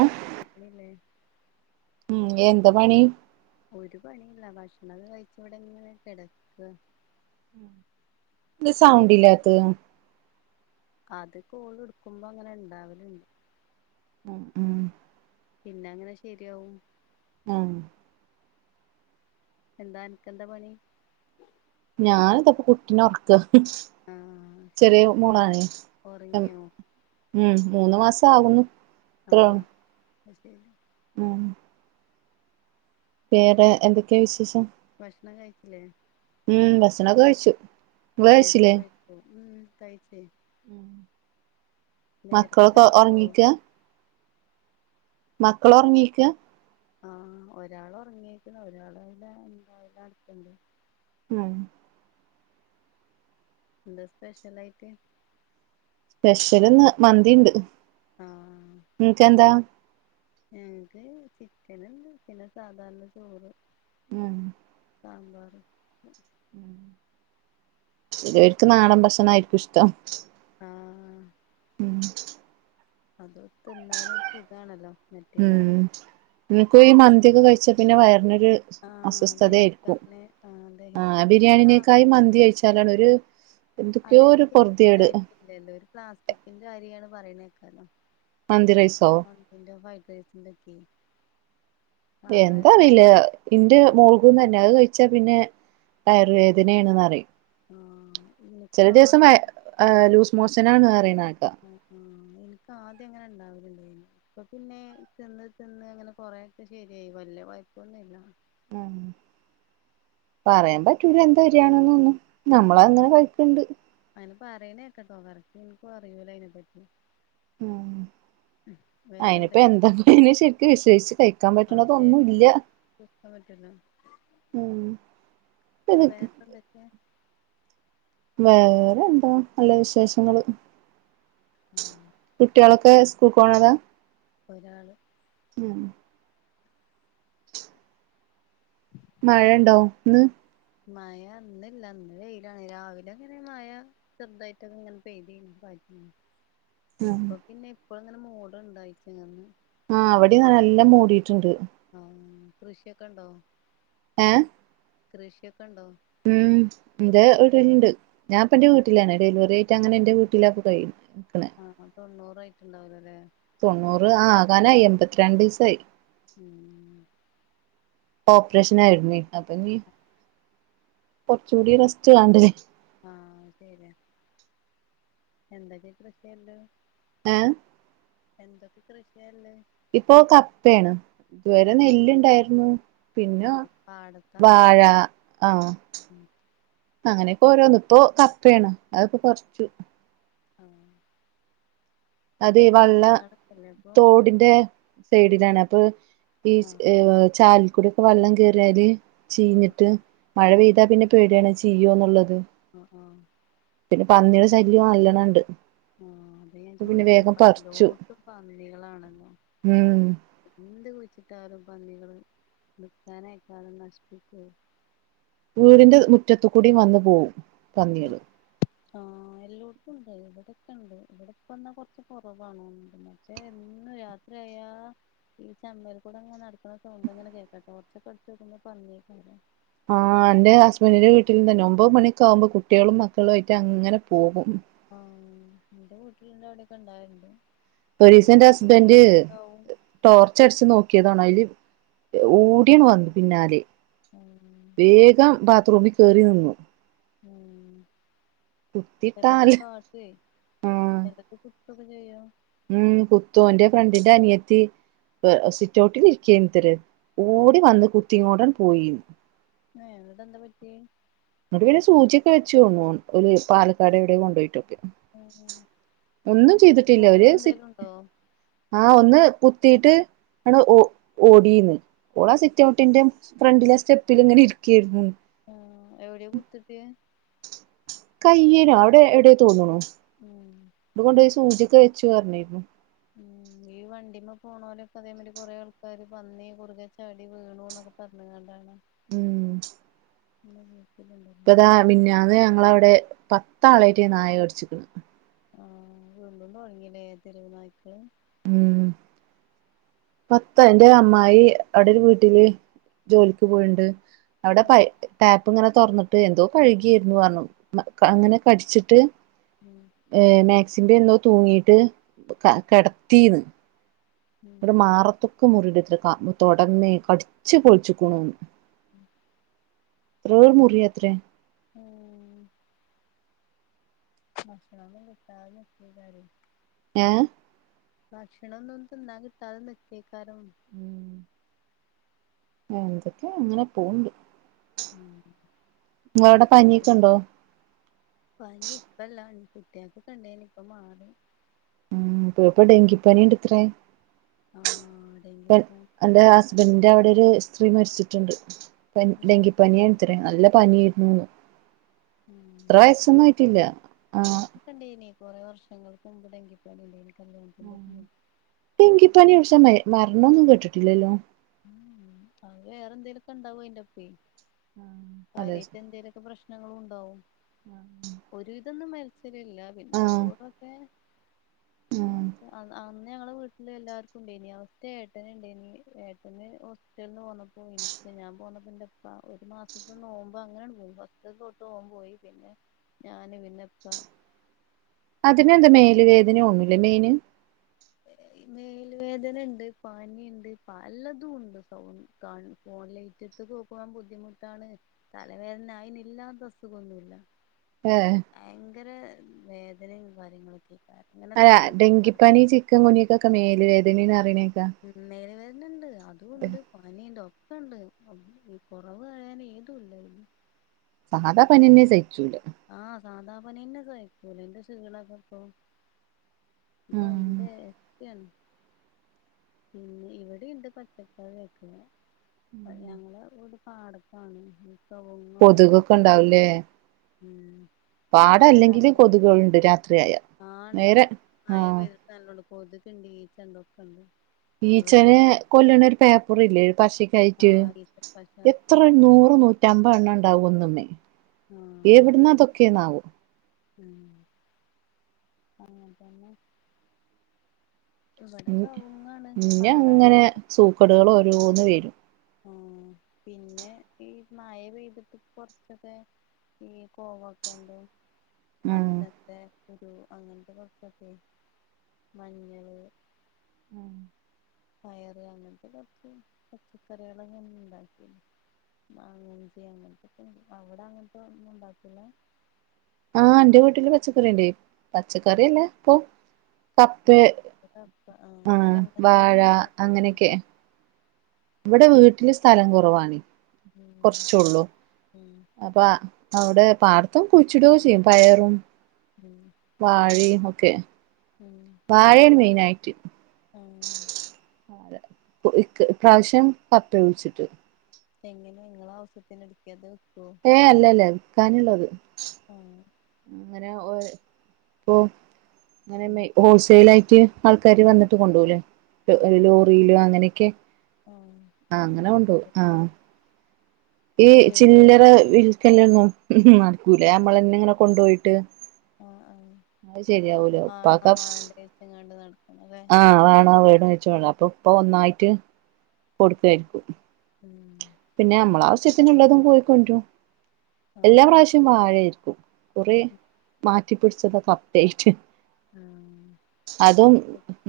ഓ മക്കളില്ലേ ഉം എന്ത പണി ഒരു പണിയില്ല ഭക്ഷണം കഴിച്ച ഇവിടെ ഇങ്ങനെ കിടക്ക എന്താ സൗണ്ട് ഇല്ലാത്തെ അത് കോള് എടുക്കുമ്പോ അങ്ങനെ ഉണ്ടാവലുണ്ട് ഉം ഉം പിന്നെ അങ്ങനെ ശെരിയാവും ആഹ് എന്താ അനക്ക് എന്താ പണി ഞാനിതപ്പ കുട്ടീന ഉറക്ക ആഹ് ശരി ചെറിയ മോളാണ് ഉറങ്ങിയോ ഉം മൂന്ന് മാസ ആകുന്നു അത്രേ ഒള്ളൂ ആഹ് അയ് ശെരി ഉം വേറെ എന്തൊക്കെയാ വിശേഷം ഭഷ്ണം കയ്ച്ചിലെ ഉം ഭക്ഷണൊക്കെ കഴിച്ചു. ഇങ്ങള് നേരത്തെ കഴിച്ചില്ലേ കഴിച്ചോ ഉം കഴിച്ചേ ഉം നേരത്തെ മക്കളൊക്കെ കഴിക്കോ ഒർങ്ങീക്ക മക്കൾ ഒർങ്ങീക്കാ ആഹ് ഒരാൾ ഒർങ്ങിക്ക്ണ് ഒരാൾ അതിലെ എന്ത അതിലെ നടക്ക്ണ്ട് ആഹ് എന്താ സ്പെഷ്യലായിട്ട് പെഷ്യൽ ഇന്ന് മന്തിണ്ട് ആഹ് ഇങ്ങക്കെന്താ ഞങ്ങക്ക് ചിക്കന്ണ്ട് പിന്നെ സാധാരണ ചോറ് ആഹ് സാമ്പാർക്കെ ചെലോര്ക്ക് നാടൻ ഭക്ഷണായിരിക്കും ഇഷ്ട്ടം ആഹ് ഉം അത് തിന്നാലൊരു സുഖാണല്ലോ മറ്റീലേറെ ഇൻക്കു ഈ മന്തിയൊക്കെ കയ്ച്ചാ പിന്നെ വയറിനൊര് ആഹ് അസ്വസ്ഥതയായിരിക്കും ദഹിക്കാന് ആഹ് ആഹ് ദഹിക്കാന് എനിക്ക് ബിരിയാണിനേക്കായി ആദ്യം മന്തി കഴിച്ച ലാണ് ഒരു എന്തൊക്ക്യോ ഒരു പൊർത്യേട് ചെലോര് പ്ലാസ്റ്റിക്കിന്റെ അരിയാണ് പറിയ്ണേക്കാലോ മന്തി റൈസോ മന്തിന്റെയും ഫ്രൈഡ് റൈസിന്റൊക്കെയ് എന്താറീല ഇന്റെ മോൾക്കും തന്നെ അത് കഴിച്ചാൽ പിന്നെ വയർ വേദനയാണെന്ന് പറയും ആഹ് എനിക്ക് ചെല ദിവസം വ ആദ്യം ആഹ് ലൂസ് മോഷനാണ് പറയണേക്കാ ആഹ് ആഹ് എനിക്ക് ആദ്യം അങ്ങനെ ഇണ്ടാവലണ്ടേനി ഇപ്പൊ പിന്നെ തിന്ന് തിന്ന് അങ്ങനെ കൊറേക്കെ ശെരിയായി വല്യ കൊയ്പ്പൊന്നുല്ല മ്മ് പറയാൻ പറ്റൂല എന്താ വരാണ്ന്നൊന്നും നമ്മളങ്ങനെ കൈക്ക്ണ്ട് അയിന് പറയണേക്കെട്ടോ കറക്റ്റ് ഇൻക്കും അറിയൂല അയ്നെപ്പറ്റി മ്മ് വേറെ അയ്ന്പ്പോ എന്തൊക്കെ എന്താപിന്നെ ശെരിക്ക് വിശേഷിച്ച് കയ്ക്കാൻ പറ്റ്ണതൊന്നുല്ല വെക്കാൻ പറ്റില്ല മ്മ് വേറെപ്പന്തൊക്കെയാ വേറെ എന്താ നല്ല വിശേഷങ്ങള് ആഹ് കുട്ടിയോളൊക്കെ സ്കൂള്ക്ക് പോണതാ ഇപ്പൊരാള് മ്മ് [inaudible] മഴണ്ടോ ഇന്ന് മയ ഇന്നില്ല ഇന്ന് വെയിലാണ് രാവിലെ ഇങ്ങനെ മയ ചെർതായ്ട്ടൊന്ന് ഇങ്ങനെ പെയ്തീനി പാറ്റീനി [inaudible] ഇപ്പൊ പിന്നെ ഇപ്പോ അങ്ങനെ മൂട്ണ്ട് അയ്ച്ച്ങ്ങന്ന് ആഹ് ഇവ്ടിം നല്ല മൂടിട്ട്ണ്ട് ആഹ് കൃഷിക്കെ ഉണ്ടോ ഏഹ് കൃഷിയൊക്കെ ഉണ്ടോ മ്മ് ൻ്റെ വീട്ടിലുണ്ട് ഞാൻ ഇപ്പന്റെ വീട്ടിലാണ് ഡെലിവറി ആയിറ്റ് അങ്ങനെ എന്റെ വീട്ടിലാ കഴിയണെ നിക്കണെ ആഹ് തൊണ്ണൂറ് ആയിട്ടുണ്ടാവില്ല അല്ലേ തൊണ്ണൂറ് ആഹ് ആകാനായി എൺമ്പത്തിരണ്ട് ദിവസായി മ്മ് ഓപ്പറേഷന് ആയിരുന്നു അപ്പൊ ഇനി കൊറച്ചുകൂടി റെസ്റ്റ് വേണ്ടേ ആഹ് അതെല്ലേ [inaudible] ഏഹ് എന്തൊക്കെ കൃഷിയാ ഉള്ളേ ഇപ്പൊ കപ്പയാണ് ഇതുവരെ നെല്ല്ണ്ടായിരുന്നു പിന്നെ ആഹ് പാടത്താ വാഴ ആഹ് ഉം അങ്ങനെയൊക്കെ ഓരോന്ന് ഇപ്പോ കപ്പയാണ് അതിപ്പോ കൊറച്ചു ആഹ് അതീ വള്ള പച്ചയാടൊക്കെല്ലേ അപ്പൊ തോടിന്റെ സൈഡിലാണ് അപ്പൊ ഈ ആഹ് ഏഹ് ചാലിക്കുടി വെള്ളം കയറിയാല് ആഹ് ചീഞ്ഞിട്ട് മഴ ആഹ് പെയ്താ പിന്നെ പേടിയാണ് ചെയീ്യോന്നുള്ളത് ആഹ് ആഹ് പിന്നെ പന്നിയുടെ ശല്യവും അല്ലണം ഉണ്ട് ആഹ് അത് ഞാൻ ചോദിച്ചിത് ഇപ്പ പറിച്ചു എല്ലോട്ടും പന്നികളാണല്ലോ ഉം എന്ത് കുഴിച്ചിട്ടാലും പന്നികള് നിൽക്കാനേക്കാലും നശിപ്പിക്ക വീടിന്റെ മുറ്റത്ത കൂടി വന്നു പോകവും ഉം ആഹ് എല്ലോടത്തും ഉണ്ട് ഇവിടെക്കെ ഉണ്ട് ഇവിടെപ്പ വന്നാ കൊറച്ച കുറവ്ണണ്ട് ഏയ് എന്നും യാത്രയ ഈ ചമ്മൽ കൂടെ അങ്ങന നടക്കുന്ന ചോണ്ടങ്ങനെ കേൾക്കട്ടെറച്ചക്കെ അടച്ച്നക്കുന്ന പറഞ്ഞേക്ക ആഹ് എന്റെ ഹസ്ബൻഡന്റെ വീട്ടിൽന്ന് തന്നെ ഒൻമ്പത് മണിക്ക ആവുമ്പോ കുട്ടികളും മക്കളും ആയിട്ട് അങ്ങനെ പോകും ആഹ് എന്റെ വീട്ടിലന്റെ അവിടെൊക്കെ ഉണ്ടായിണ്ട് ഒരീസം എന്റെ മൂന്നാമല് ഹസ്ബൻഡ് കുട്ടികളും ഒണ്ടാവും ടോർച്ച് അടിച്ച്ു നോക്കിയതാണോ അതില് ഓടിയാണ് വന്ന പിന്നാലെ ഉം വേഗം ബാത്റൂമിൽ കയറി നിന്നു ഉം കുത്തിട്ടാൽ ചലത് കാട്ട എന്തൊക്കെ കുത്തൊക്കെ ചെയ്യോ ഉം കുത്തു എന്റെ ഫ്രണ്ടിന്റെ അനിയത്തി സിറ്റ ഔട്ടിൽിരിക്ക തര ഓടി വന്ന് കുത്തിങ്ങോടൻ പോയി ഏയ് എന്നിട്ട് എന്താ പറ്റിയെ അങ്ങട്ട് പിന്നെ സൂചിയൊക്കെ വെച്ചച്ച് ഒരു പാലക്കാട് എവിടെയ കൊണ്ടപോയിട്ടൊക്കെ ഉം ഒന്നും ചെയ്തിട്ടില്ല മുറിവ് ഒരുര് സി എന്തേലും ഉണ്ടോ ആഹ് ഒന്ന് കുത്തിയിട്ട് ആണ് ഓടുന്നത് ഓളാ സീറ്റ് ഔട്ടിന്റെ ഫ്രണ്ടിലെ സ്റ്റെപ്പിൽ ഇങ്ങനെ ഇരിക്കായിരുന്നു ആഹ് എവിടെയാ കുത്ത് കിട്ടിയേ കയ്യില് അവിടെ എവിടെയ തോനാണ് ഉം ഇത്ുകൊണ്ട് സൂചയൊക്കെ വെച്ചു പറഞ്ഞിരുന്നു ഉ ഉം ഈ വണ്ടിമ്മ പോണ പോലൊക്കെ അതേമാതിരി കുറെേ ആൾക്കാർ വന്നി കുറുകെ ചാടി വീണു എന്നൊക്കെ പറഞ്ഞത് കൊണ്ടാണ് ഉം [unintelligible] ഇപ്പതാ നിന്നന്ന് ഞങ്ങളവിടെ പത്താളായിട്ട് നായ കടിച്ച്ക്ക്ൺ ആഹ് വീണ്ടും തൊടങ്ങീണ് തെരുവ് നായ്ക്കൾ. ഉം. പത്തെ എന്റെ അമ്മായി അടൊര് വീട്ടില് ജോലിക്ക് പോയിണ്ട് അവിടെ പ ഉം ടാപ്പ് ഇങ്ങനെ തുറന്നിട്ട് എന്തോ കഴുകയിരുന്നു റഞ്ഞു മ ക അങ്ങനെ കടിച്ചിട്ട്- ഉം. ഏയ് മാക്സിന്റെ എന്തോ തൂങ്ങിട്ട് ക കേടത്തീന്ന്. ഉം ങ്ങട് മാറത്ത്കുമുറി [unintelligible] ക തൊടന്ന് കട്ച്ചി പപൊളിച്ചിക്ക്ണൂന്ന്. മ്. വേഹ് മുറിയത്രേ. ആഹ് ഭക്ഷണന്നും കിട്ടാതെക്കേക്കരേ. ഞാ ഭക്ഷണന്നും തിന്നാൻ കിട്ടാതെ നിക്കെക്കാരം [unintelligible] എന്തക്യോ അങ്ങനെ പോവുണ്ട് ഉം ങ്ങളവ്ടെ ഇത് പനിയൊക്കണ്ടോ പനി ഇപ്പല്ലാ കുട്ടിയക്കെക്കണ്ടേനി ഇപ്പ മാറി ഉം പെ പ്പെ ഡെങ്കിപനിണ്ടത്ര ആഹ് ഡെങ്കി പൂ ഹ ഹ ഹേ. ന്റെ അവടൊരു സ്ത്രീ മരിച്ചിട്ട്ണ്ട് പനി ഡെങ്കിപ്പനിയാത്ര നല്ല പനിയിരുന്നുന്ന് ഉം ത്ര വയസൊന്നും ആയിട്ടില്ല ആഹ് ഇൻക്ക് ണ്ടയ്നി കൊറെ വർഷങ്ങൾക്ക്മുമ്പ് ടങ്കിപനിണ്ടയിനി കല്യാത്തിന്റെക്കെ മു ഡെങ്കിപനിട്ഷാ മര് മരണോന്നും കേട്ട്ട്ട്ല്ലല്ലോ ഉം അത് വേറെ എന്തേലുക്കെ ണ്ടാവുയിന്റെപ്പേ അതെ കാര്യയ്ട്ട് എന്തേലുക്കെ പ്രശ്നങ്ങളുണ്ടാവും [unintelligible] ഒരു വിധതൊന്നും മരിച്ചലില്ല പിന്നെ ആഹ് അബൂർവൊക്കെ ന്നൊ ആഹ് ക്കെ അന്ന അന്ന് ഞങ്ങളെ വീട്ടിലെ എല്ലാർക്കു ണ്ടയിനി അവ്ട്ത്തെ ഏട്ടൻണ്ടയ്നി ഏട്ടന് ഹോ റ്റൽന്ന് പോന്നപ്പോ ഇൻക്ക് ഞാൻ പോന്നപ്പോ എന്റെപ്പ ഒരു മാസ് ന്ന് പ്പം നോമ്പ് അങ്ങനണ്ട് പൊയി ഫസ്റ്റ് തെട്ട് ഓൻ മ്പോയി പിന്നെ ഞാൻ പിന്നെ ഇപ്പ അതിനന്താ മേല് വേദഒന്ന്ലെ മെന് ഹേ ഹേ മേൽ വേദനണ്ട് പനിണ്ട് പലതുംണ്ട് സൗ കാണ് ഫോൺ ലേറ്റത്ത് കോക്കാൻ ബുദ്ധിമുട്ടാണ് തലവേദന അയിന് ഇല്ലാത്ത അസുഖന്നുല്ല ഹേ ഭയങ്കര വേദനയും കാര്യങ്ങളൊക്കെ അങ്ങനെ അല്ല തണുപ്പ് കറക്ക ഡെങ്കിപ്പനി ചിക്കൻ കുനിയാക്കൊക്കെ മേല് വേദനെണ് അറിണേക്കാ ഉം മേൽവേദനണ്ട് അതുണ്ട് പനിണ്ട് ഒ ക്കണ്ട് ഒ ഈ കൊറവ്ർയാൻ ഏതുല്ലല്ലോ സാദാ പനിനന്നെ സഹിച്ചൂല ആഹ് സാദാ പനിനന്നെ സഹിക്കൂല ന്റെ ഷീണക്കപ്പോ ഇതായി- ആഹ് ഏഹ് ത്തിയാണ് ന്നെ ഇവടിണ്ട് പച്ചക്കറി ഒക്കെ ഞങ്ങളെ വീട് പാടത്താണ് ഹ് കാവ്ങ്ങൊക്ക്ഉണ്ടായ് കൊതുകൊക്കെ കാണ്ട് ഉണ്ടാവൂലേ ഉം പാട ഇപ്പത്തെ അല്ലെങ്കില് കാത്രന്നെ കൊതുകുകളുണ്ട് രാത്രിയായ ആഹ് ണ്ട് നേരെ മഴ ആഹ് പെയ് തന്നെള്ളു കൊത്ക്ണ്ട് ഈച്ചൻണ്ട് ഒക്കണ്ട് ഈച്ചനെ കൊല്ല്ണരു പേപ്പറില്ലേ ആ പഷക്കായിട്ട് ഈച്ചപ്പശ എത് എത്ര നൂറ് നൂറ്റമ്പണ്ണം ണ്ടാവും ഒന്ന്മ്മേ ആഹ് ഉം അങ്ങൻ തന്നെ ഇവിടെ ഉം കവുങ്ങാണ് ഇഞ്ഞങ്ങനെ പാടായോണ്ട് സൂക്കടുകൾ ഓരോന്ന് വരും ആഹ് പിന്നെ ഈ മഴ പെയ്തിട്ട് കോർച്ചൊക്കെ ഈ കോവൊക്കെന്റെ ഉം മത്തത്തെന്റെ കുരു അങ്ങനത്തെ കുറച്ചൊക്കെ മഞ്ഞള് [unintelligible] പയറ് അങ്ങനത്തെ കുറച്ച് പച്ചക്കറികളൊക്കെ ണ്ടാകീൻ മാഗഞ്ചി അങ്ങനത്തെ അവിടെ അങ്ങനത്തെൊന്നും ഉണ്ടാക്കൂല ആഹ് ഇന്റെ വീട്ടില് പച്ചക്കറിണ്ട് പച്ചക്കറിയല്ലേ ഇപ്പൊ കപ്പ് കപ്പ അല്ല ആഹ് വാഴ ഇങ്ങനത്തതൊന്നും അങ്ങനെയൊക്കെ ഇവിടെ വീട്ടില് സ്ഥലം കുറവാാണ് ഉം കുറച്ചോള്ളു ഉം പ്പ അവിടെ പാടത്തം കുയ്ച്ചിടൂ ചെയ്യും പയറും ഉം വാഴയുംമൊക്കെ ഉം വാഴയും മെയിനായിറ്റ് ഉം പ്രാവശ്യം പപ്പ കൂയിച്ചിട് എങ്ങനെ നിങ്ങളാ ആവശ്യത്തിന് എടുക്കോ അതോ വിക്കോ ഏയ് അല്ല അല്ല വിൽക്കാനുള്ളത് ആഹ് അങ്ങനെ ഇപ്പ ഉം അങ്ങനെ ഹോൾസെൽ ആയിട്ട് ആൾക്കാാര് വന്നിട്ട് കൊണ്ടോഊലെ ആഹ് ലോറിയിലോ അങ്ങനെയൊക്കെ ആഹ് ആഹ് അങ്ങനെ കൊണ്ടോകും ആഹ് കൊടുക്കുംല്ലേ ഈ ചെടിയോ ചില്ലറ വിൽക്കലന്നു നടക്കൂലേ നമ്മള എന്നെ ഇങ്ങനെ കൊണ്ടോയിട്ട് ആഹ് ആഹ് അത് ശരിയാവൂല വാണോ ഉപ്പാക്ക് വാണ്ടേച്ങ്ങണ്ട് നടക്കണത ആഹ് വേണോ വേണോയ്ച് വന്ന് അപ്പൊ ഇപ്പൊ ഒന്നായിട്ട് കൊടുത്തയക്കും ഉം പിന്നെ നമ്മളെ ആശ്യത്തിനുള്ളതും പോയിക്കൊണ്ട്രും എല്ലാ ആഹ് പ്രാവശ്യം വാഴായിരിക്കും കുറെ മാറ്റി പിടിച്ചതൊക്കെ അപ്ഡറ്റ് ആഹ് അതും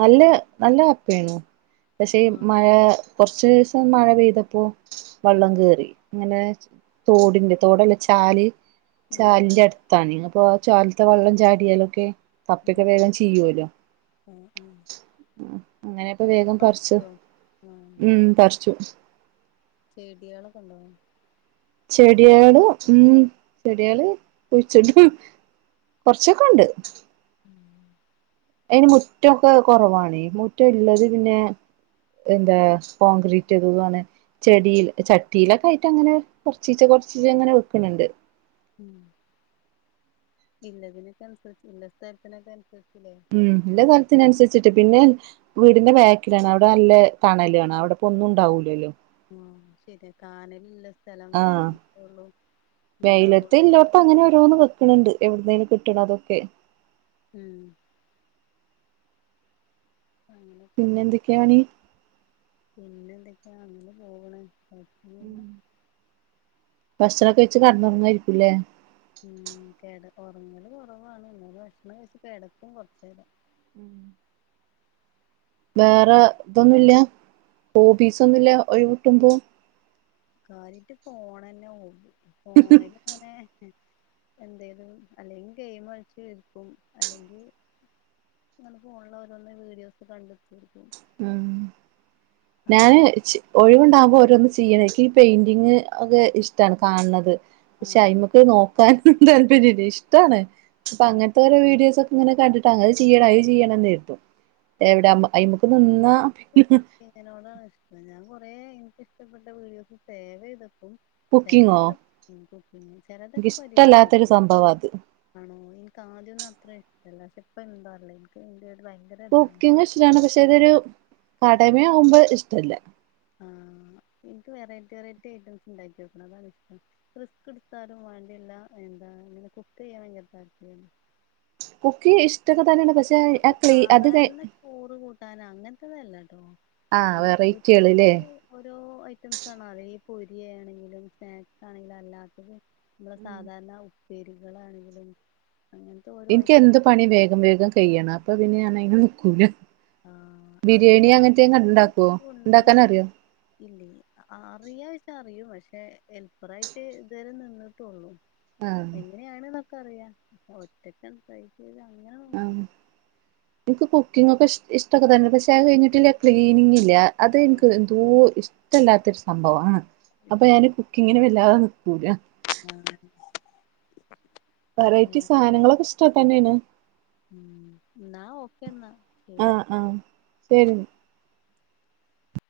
നല്ല നല്ല കപ്പയാണ് പക്ഷേ ആഹ് മഴ കൊറച്ചീസം മഴ പെയ്തപ്പോ വെള്ളം ആഹ് കേറി അങ്ങനെ തോടിന്റെ തോടല്ല ചാല് ആഹ് ചാലിന്റെ അടു താണ് അപ്പൊ ആ ചാൽത്തെ വെള്ളം ചാടിയാലൊക്കെ കപ്പക്കെ വേഗം ചീയൊല്ലോ ആഹ് ആഹ് അങ്ങനെപ്പൊ അതൊക്കെ വേഗം പറച്ചു പറിച്ചോ ആഹ് ഉം പറിച്ചു ചെടിയേളൊക്കെണ്ടോ ചെടിയാള് ഉം ചെടിയാള് കുഴിചിടും കൊറച്ചൊക്കെ ഉണ്ട് ഉം അയ്ന് മുറ്റൊക്കെ കുറവാണ് മുറ്റം ഉള്ളത് പിന്നെ എന്താ കോൺഗ്രീറ്റയ്തതാണ് ചെടിൽ ചട്ടിയിലൊക്കെ ആയിട്ട് അങ്ങനെ കൊറച്ചീച്ച കൊറചീച്ച അങ്ങനെ വെക്കണണ്ട് ഉം ഇന്നതിനൊക്കെ അനുസരിച്ച് ഇന്ന സ്ഥലത്തിനൊക്കെ അനുസരിച്ചില്ലേ ഉം ഇള്ള സ്ഥലത്തിനനുസരിച്ചിട്ട് പിന്നെ വീടിന്റെ ബോക്കിലാണ് അവിടെ നല്ല തണലാണ് അവിടെപ്പോന്നും ഉണ്ടാവൂലല്ലോ ആഹ് ശരിയാ കാനലുള്ള സ്ഥലം ആഹ് വാണം അപ്പൊള്ളൂ ഉണ്ടാവുള്ളു ഇപ്പൊ അങ്ങനെ ഓരോന്ന് വെക്കണണ്ട് എവിട്ന്നേലും കിട്ടണതൊക്കെ ഉം അങ്ങനെയൊക്കെല്ലേ പിന്നെ എന്തൊക്കെയാണ് പിന്നെ എന്തൊക്കെയാ അങ്ങനെ പോണ് കുഴപൊന്നുല്ല ഭക്ഷണക്കെ കഴിച് കടന്നുറങ്ങാായിരിക്കൂല്ലേ ഉം കെട ഉറങ്ങലും കുറവാണ് ഇന്നെ ഭക്ഷണം കഴച്ച് കിടക്കും കുറച്ചേരം വേറെ ഇതൊന്നുമില്ല ഹോബീസ് ഒന്നുമില്ല ഒഴിവ് കിട്ടുമ്പോ കാര്യായിട്ട് ഫോൺ തന്നെ ഹോബി ഫോണില് അങ്ങനെ എന്തെലും അല്ലെങ്കിൽ ഗെയിം കളിച്ച് ഇരിക്കും അല്ലെങ്കിൽ ഇങ്ങനെ ഫോണില് ഓരോന്ന് വീഡിയോസ് കണ്ട്ടിരിക്കും ആഹ് ഞാന് കഴിച്ചു ഒഴിവുണ്ടാകുമ്പോൾ ഓരോന്ന് ചെയ്യണം എനിക്ക് ഈ പെയിന്റിങ് ഒക്കെ ഇഷ്ടമാണ് കാണുന്നത് പക്ഷെ ആഹ് ആഹ് അയ്മേക്ക് നോക്കാൻ താല്പര്യം ഇല്ല ഇഷ്ടമാണ് അപ്പൊ ആഹ് അങ്ങനത്തെ ഓരോ വീഡിയോസ് ഒക്കെ അങ്ങനെ കണ്ടിട്ട് അങ്ങത് ചെയ്യണം അത് ചെയ്യണംന്ന് ആയിരുന്നു എവിടെമ്മ അയ്മുക്ക് നിന്ന എനിക്ക് കുക്കിങ്ങിനോടാണ് ഇഷ്ടം ഞാൻ കൊറെ എനിക്കിഷ്ടപ്പെട്ട വീഡിയോസ് സേവ് ചെയ്തു വെയ്ക്കും കുക്കിങ്ങോ ചിലതൊക്കെ കുക്ക് ചെയ്യും ചിലതൊക്കെ പരീക്ഷിച്ച് എനിക്കിഷ്ടല്ലാത്തൊരു നോക്കും സംഭവാ അത് ആണോ എനിക്ക് ആദ്യമൊന്നും അത്ര ഇഷ്ടമല്ല പക്ഷെ ഇപ്പ എന്താന്നറീല്ല എനിക്ക്ന്റെട് ഭയങ്കര ഇതാണ് കുക്കിംങ് ഇഷ്ടമാണ് പക്ഷെ അതൊരു കടമ ആകുമ്പോൾ ഇഷ്ടമല്ല ആഹ് എനിക്ക് വെറൈറ്റി വെറൈറ്റി ഐറ്റംസ് ഉണ്ടാക്കി നോക്കണം അതാണിഷ്ടം റിസ്ക് എടുത്താലും വേണ്ടില്ല എന്താണ് ഇങ്ങനെ കുക്ക് ചെയ്യാൻ ഭയങ്കര താത്പര്യമാണ് കുക്കിംഗ് ഇഷ്ടൊക്കെ തന്നെയാണ് പക്ഷെ അത് നമ്മൾ ക്ലീ അത് കഴിഞ്ഞ് സാധാരണ ചോറ് കൂട്ടാന് അങ്ങനത്തെതല്ലട്ടോ ആ ഈ വെറൈറ്റികള് ല്ലേ യൂട്യൂബില് ഓരോ ഐറ്റംസ് ആണോ അതെ ഈ പൊരിയയാണെങ്കിലും സ്നാക്സ് ആണെങ്കിലും അല്ലാത്തത് നമ്മള് സാധാരണ ഉപ്പേരികളാണെങ്കിലും അങ്ങനെ എനിക്ക് എന്ത് പണിയും വേഗം വേഗം കഴിയണം അപ്പൊ പിന്നെ ഞാൻ അതിന് നിക്കൂല ആ അങ്ങനെ ബിരിയാണി അങ്ങനത്തെ യെക്കെ ഉണ്ടാക്കുവോ ഉണ്ടാക്കാന് അറിയോ ഇല്ല അറിയാ വെച്ച അറിയും പക്ഷെ ഹെൽപ്പറായിട്ട് ഇതുവരെ നിന്നിട്ടുള്ളൂ ആഹ് എങ്ങനെയാാണ് എന്നൊക്കെ അറിയാം ഒറ്റക്ക് [unintelligible] അങ്ങനെ നോക്ക എനിക്ക് കുക്കിംഗ് ഒക്കെ ഇഷ് ഇഷ്ടക്കെ തന്നെ പക്ഷെ അത് കഴിഞ്ഞിട്ടുള്ള ക്ലീനിംങ് ഇല്ലേ അത് ആ എനിക്ക് എന്തോ ഇഷ്ടല്ലാത്തൊരു സംഭവാണ് അപ്പൊ ഞാന് ഇങ്ങനെ വല്ലാതെ നിക്കൂല ആഹ് വെറൈറ്റി സാധനങ്ങളൊക്കെ ഇഷ്ടം തന്നെയാണ് മ്മ് എന്നാ ഓക്കെന്നാ ആഹ് ആഹ് ശരി